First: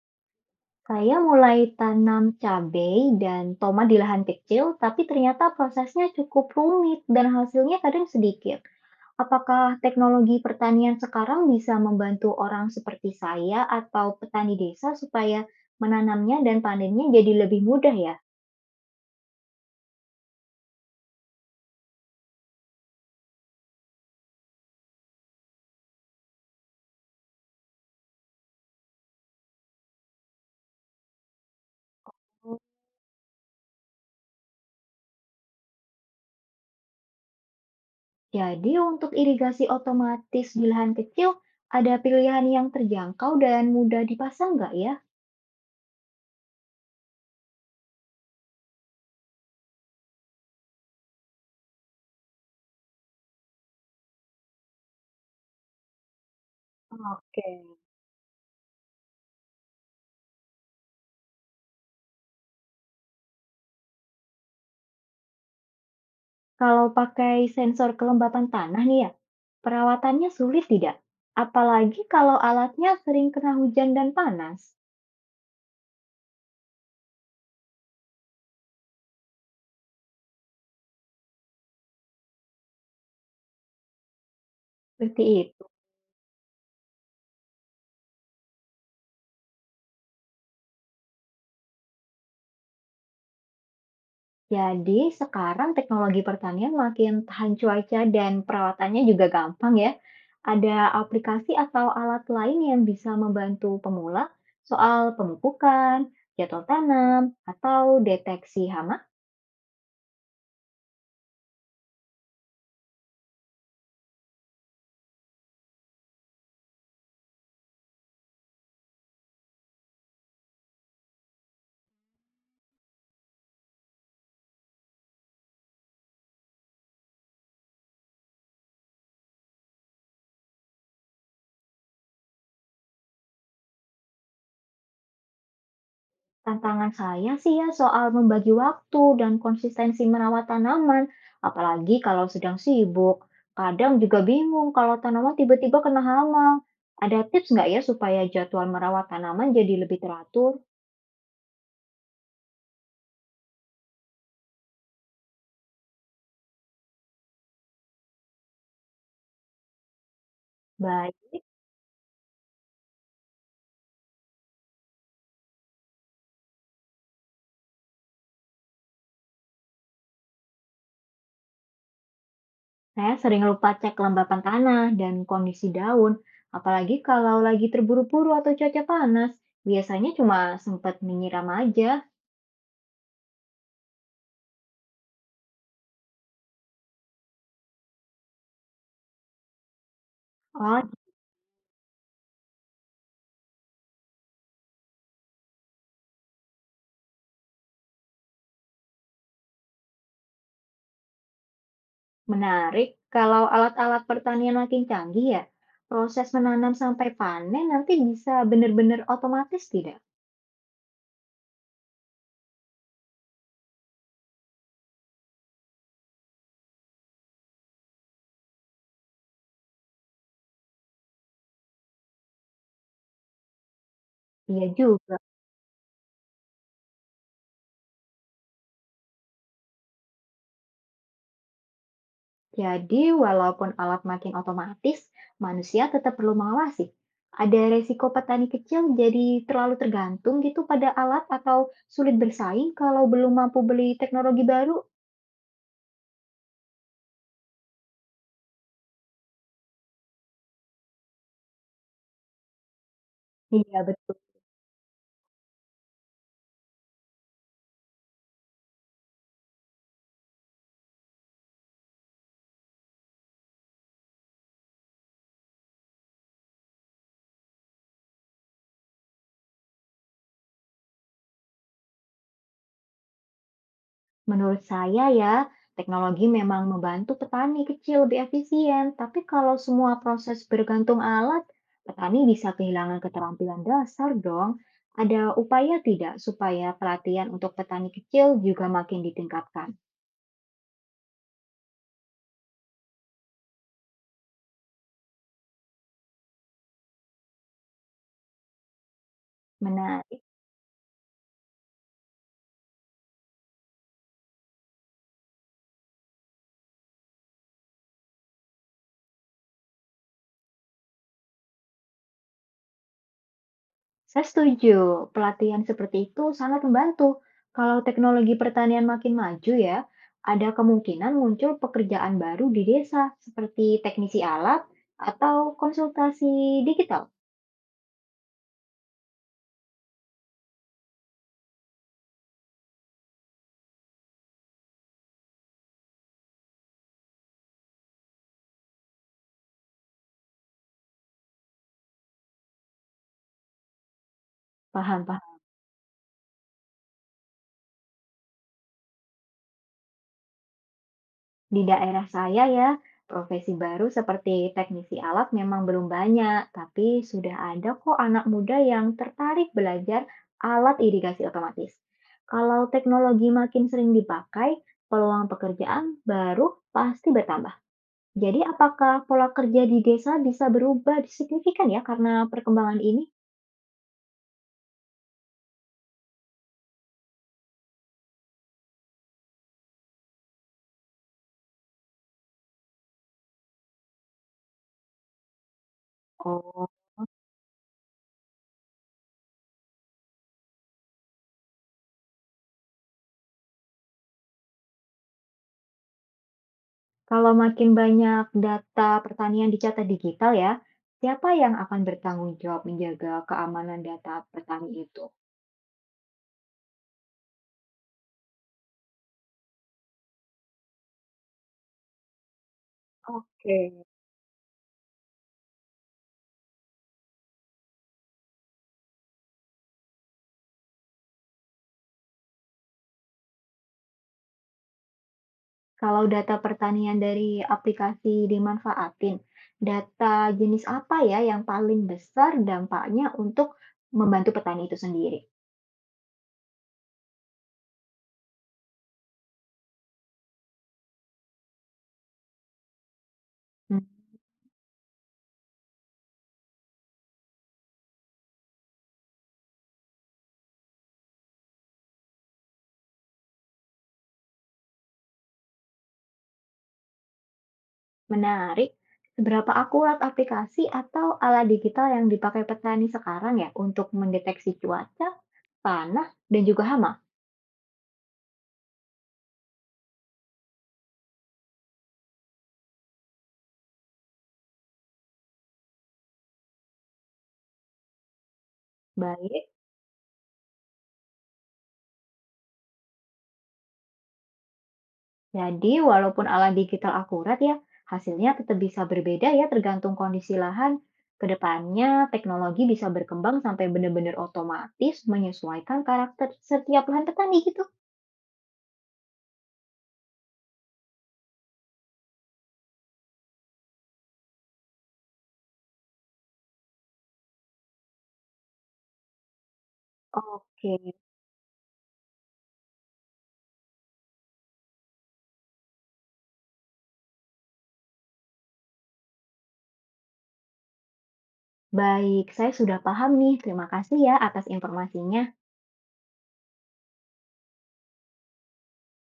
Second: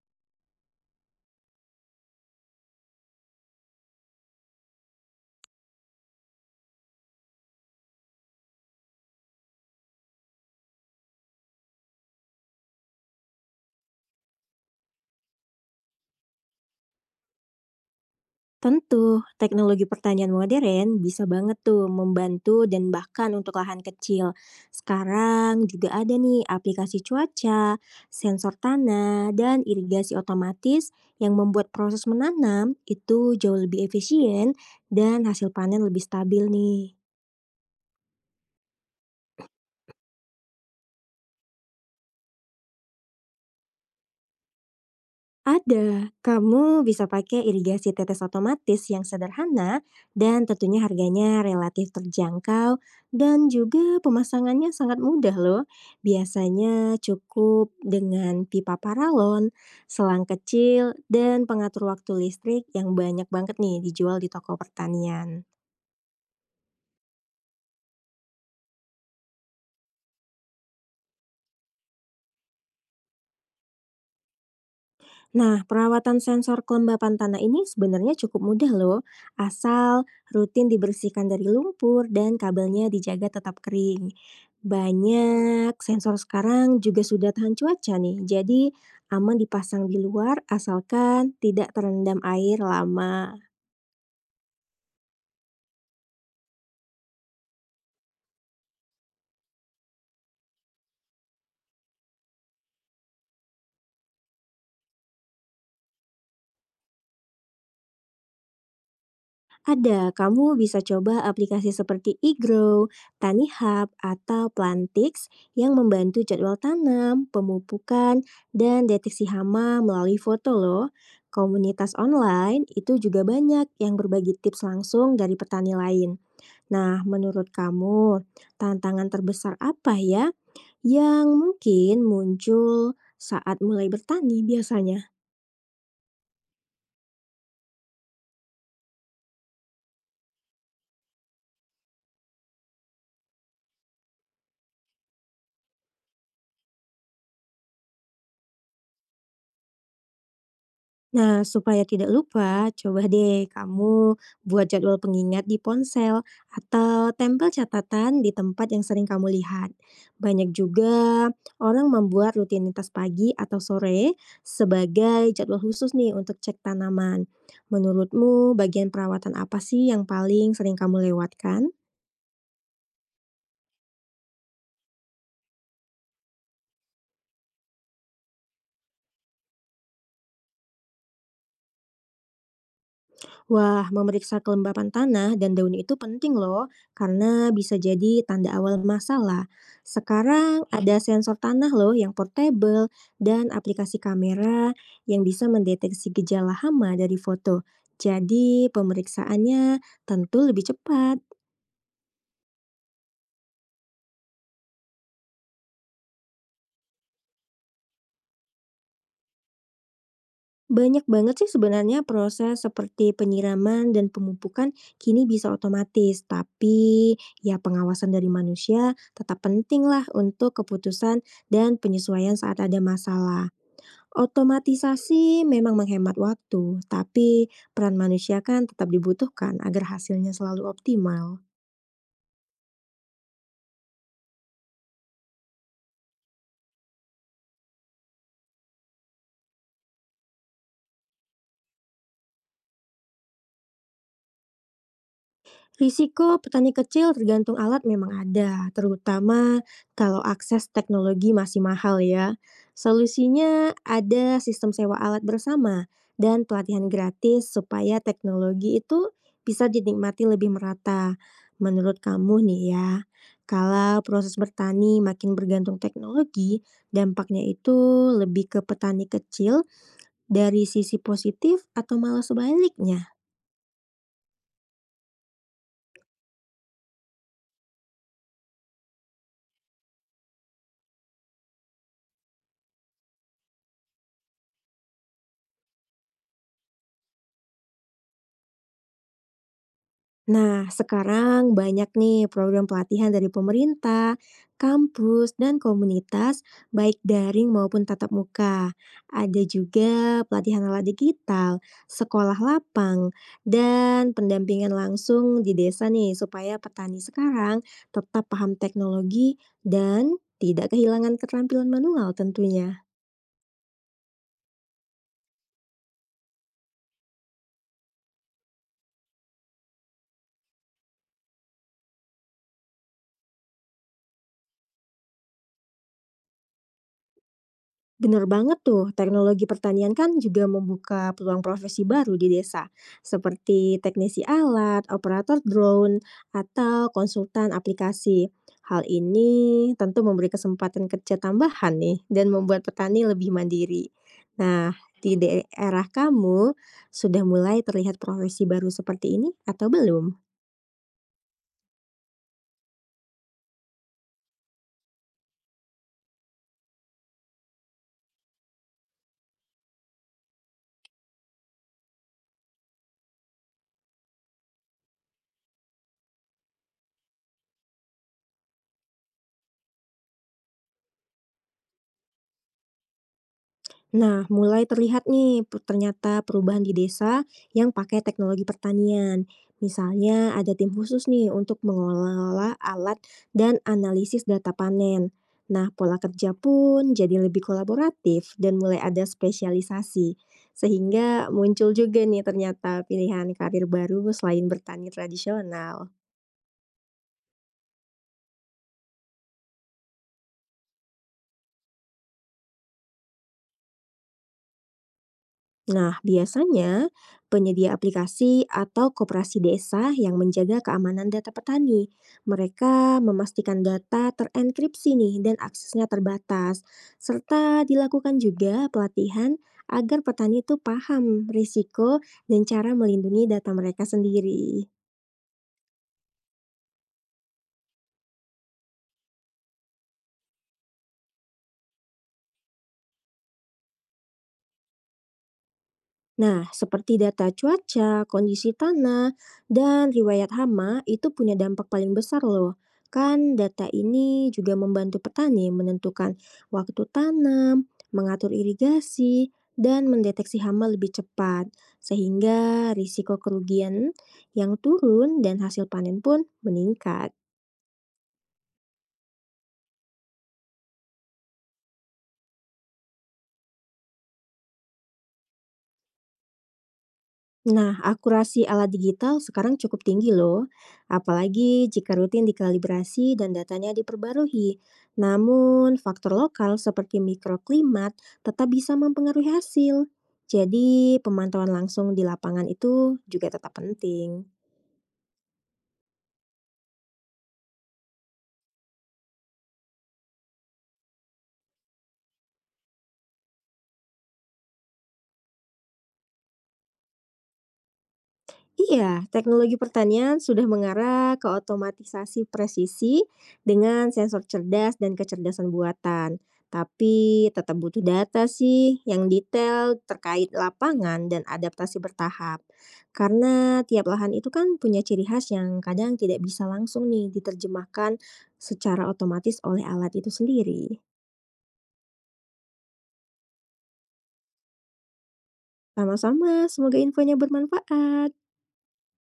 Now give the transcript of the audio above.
Saya mulai tanam cabai dan tomat di lahan kecil, tapi ternyata prosesnya cukup rumit dan hasilnya kadang sedikit. Apakah teknologi pertanian sekarang bisa membantu orang seperti saya atau petani desa supaya menanamnya dan panennya jadi lebih mudah ya? Tentu, teknologi pertanian modern bisa banget tuh membantu dan bahkan untuk lahan kecil. Sekarang juga ada nih aplikasi cuaca, sensor tanah, dan irigasi otomatis yang membuat proses menanam itu jauh lebih efisien dan hasil panen lebih stabil nih. Jadi untuk irigasi otomatis di lahan kecil, ada pilihan yang terjangkau dan mudah dipasang nggak ya? Ada, kamu bisa pakai irigasi tetes otomatis yang sederhana dan tentunya harganya relatif terjangkau dan juga pemasangannya sangat mudah loh. Biasanya cukup Oke. dengan pipa paralon, selang kecil, dan pengatur waktu listrik yang banyak banget nih dijual di toko pertanian. Kalau pakai sensor kelembapan tanah nih ya, perawatannya sulit tidak? Apalagi kalau alatnya sering kena hujan dan panas. Nah, perawatan sensor kelembapan tanah ini sebenarnya cukup mudah loh, asal rutin dibersihkan dari lumpur dan kabelnya dijaga tetap kering. Seperti itu. Banyak sensor sekarang juga sudah tahan cuaca nih, jadi aman dipasang di luar asalkan tidak terendam air lama. Jadi sekarang teknologi pertanian makin tahan cuaca dan perawatannya juga gampang ya. Ada aplikasi atau alat lain yang bisa membantu pemula soal pemupukan, jadwal tanam, atau deteksi hama. Ada, kamu bisa coba aplikasi seperti iGrow, Tani Hub, atau Plantix yang membantu jadwal tanam, pemupukan, dan deteksi hama melalui foto loh. Komunitas online itu juga banyak yang berbagi tips langsung dari petani lain. Nah, menurut kamu, tantangan terbesar apa ya yang mungkin muncul saat mulai bertani biasanya? Tantangan saya sih ya soal membagi waktu dan konsistensi merawat tanaman, apalagi kalau sedang sibuk. Kadang juga bingung kalau tanaman tiba-tiba kena hama. Ada tips nggak ya supaya jadwal merawat tanaman jadi lebih teratur? Nah, supaya tidak lupa, coba deh kamu buat jadwal pengingat di ponsel atau tempel catatan di tempat yang sering kamu lihat. Banyak Baik, juga orang membuat rutinitas pagi atau sore sebagai jadwal khusus nih untuk cek tanaman. Menurutmu, bagian perawatan apa sih yang paling sering kamu lewatkan? saya sering lupa cek kelembapan tanah dan kondisi daun, apalagi kalau lagi terburu-buru atau cuaca panas. Biasanya cuma sempat menyiram aja. Wah, memeriksa kelembapan tanah dan daun itu penting loh, karena bisa jadi tanda awal masalah. Sekarang Oh. ada sensor tanah loh yang portable dan aplikasi kamera yang bisa mendeteksi gejala hama dari foto. Jadi pemeriksaannya tentu lebih cepat. Menarik, kalau alat-alat pertanian makin canggih ya, proses menanam sampai panen nanti bisa benar-benar otomatis tidak? Banyak banget sih sebenarnya proses seperti penyiraman dan pemupukan kini bisa otomatis, tapi ya pengawasan dari manusia tetap penting lah untuk keputusan dan penyesuaian saat ada masalah. Iya juga. Otomatisasi memang menghemat waktu, tapi peran manusia kan tetap dibutuhkan agar hasilnya selalu optimal. Jadi walaupun alat makin otomatis, manusia tetap perlu mengawasi. Ada resiko petani kecil jadi terlalu tergantung gitu pada alat atau sulit bersaing kalau belum mampu beli teknologi baru? Risiko petani kecil tergantung alat memang ada, terutama kalau akses teknologi masih mahal ya. Solusinya Iya betul. ada sistem sewa alat bersama dan pelatihan gratis supaya teknologi itu bisa dinikmati lebih merata. Menurut kamu nih ya, kalau proses bertani makin bergantung teknologi, dampaknya itu lebih ke petani kecil dari sisi positif atau malah sebaliknya? Menurut saya ya, teknologi memang membantu petani kecil lebih efisien, tapi kalau semua proses bergantung alat, petani bisa kehilangan keterampilan dasar dong. Ada upaya tidak supaya pelatihan untuk petani kecil juga makin ditingkatkan? Nah, sekarang banyak nih program pelatihan dari pemerintah, kampus, dan komunitas, baik daring maupun tatap muka. Ada juga Menarik. pelatihan ala digital, sekolah lapang, dan pendampingan langsung di desa nih, supaya petani sekarang tetap paham teknologi dan tidak kehilangan keterampilan manual tentunya. Saya setuju, pelatihan seperti itu sangat membantu. Kalau teknologi pertanian makin maju ya, ada kemungkinan muncul pekerjaan baru di desa, seperti teknisi alat atau konsultasi digital. Bener banget tuh, teknologi pertanian kan juga membuka peluang profesi baru di desa, seperti teknisi alat, operator drone, atau konsultan aplikasi. Hal ini tentu memberi kesempatan kerja tambahan nih dan membuat petani lebih mandiri. Nah, Paham di paham. daerah kamu sudah mulai terlihat profesi baru seperti ini atau belum? Di daerah saya ya, profesi baru seperti teknisi alat memang belum banyak, tapi sudah ada kok anak muda yang tertarik belajar alat irigasi otomatis. Kalau teknologi makin sering dipakai, peluang pekerjaan baru pasti bertambah. Jadi apakah pola kerja di desa bisa berubah signifikan ya karena perkembangan ini? Nah, mulai terlihat nih ternyata perubahan di desa yang pakai teknologi pertanian. Misalnya ada tim khusus nih untuk mengelola alat dan analisis data panen. Nah, pola kerja Oh. pun jadi lebih kolaboratif dan mulai ada spesialisasi. Sehingga muncul juga nih ternyata pilihan karir baru selain bertani tradisional. Kalau makin banyak data pertanian dicatat digital ya, siapa yang akan bertanggung jawab menjaga keamanan data petani itu? Nah, biasanya penyedia aplikasi atau koperasi desa yang menjaga keamanan data petani. Mereka memastikan Oke. data terenkripsi nih dan aksesnya terbatas, serta dilakukan juga pelatihan agar petani itu paham risiko dan cara melindungi data mereka sendiri. Kalau data pertanian dari aplikasi dimanfaatin, data jenis apa ya yang paling besar dampaknya untuk membantu petani itu sendiri? Nah, seperti data cuaca, kondisi tanah, dan riwayat hama itu punya dampak paling besar loh. Kan data Hmm. ini juga membantu petani menentukan waktu tanam, mengatur irigasi, dan mendeteksi hama lebih cepat, sehingga risiko kerugian yang turun dan hasil panen pun meningkat. Menarik. Seberapa akurat aplikasi atau alat digital yang dipakai petani sekarang ya untuk mendeteksi cuaca, tanah, dan juga hama? Nah, akurasi alat digital sekarang cukup tinggi loh, apalagi jika rutin dikalibrasi dan datanya diperbarui. Namun, faktor lokal seperti mikroklimat tetap bisa mempengaruhi Baik. hasil. Jadi, pemantauan langsung di lapangan itu juga tetap penting. Jadi, walaupun alat digital akurat ya, hasilnya tetap bisa berbeda ya tergantung kondisi lahan. Kedepannya, teknologi bisa berkembang sampai benar-benar otomatis menyesuaikan karakter setiap lahan petani gitu. Iya, teknologi pertanian sudah mengarah ke otomatisasi presisi dengan sensor cerdas dan kecerdasan buatan. Tapi tetap butuh data sih yang detail terkait Oke, lapangan dan adaptasi bertahap. Karena tiap lahan itu kan punya ciri khas yang kadang tidak bisa langsung nih diterjemahkan secara otomatis oleh alat itu sendiri. baik. Saya sudah paham nih. Terima kasih ya atas informasinya. Sama-sama, semoga infonya bermanfaat.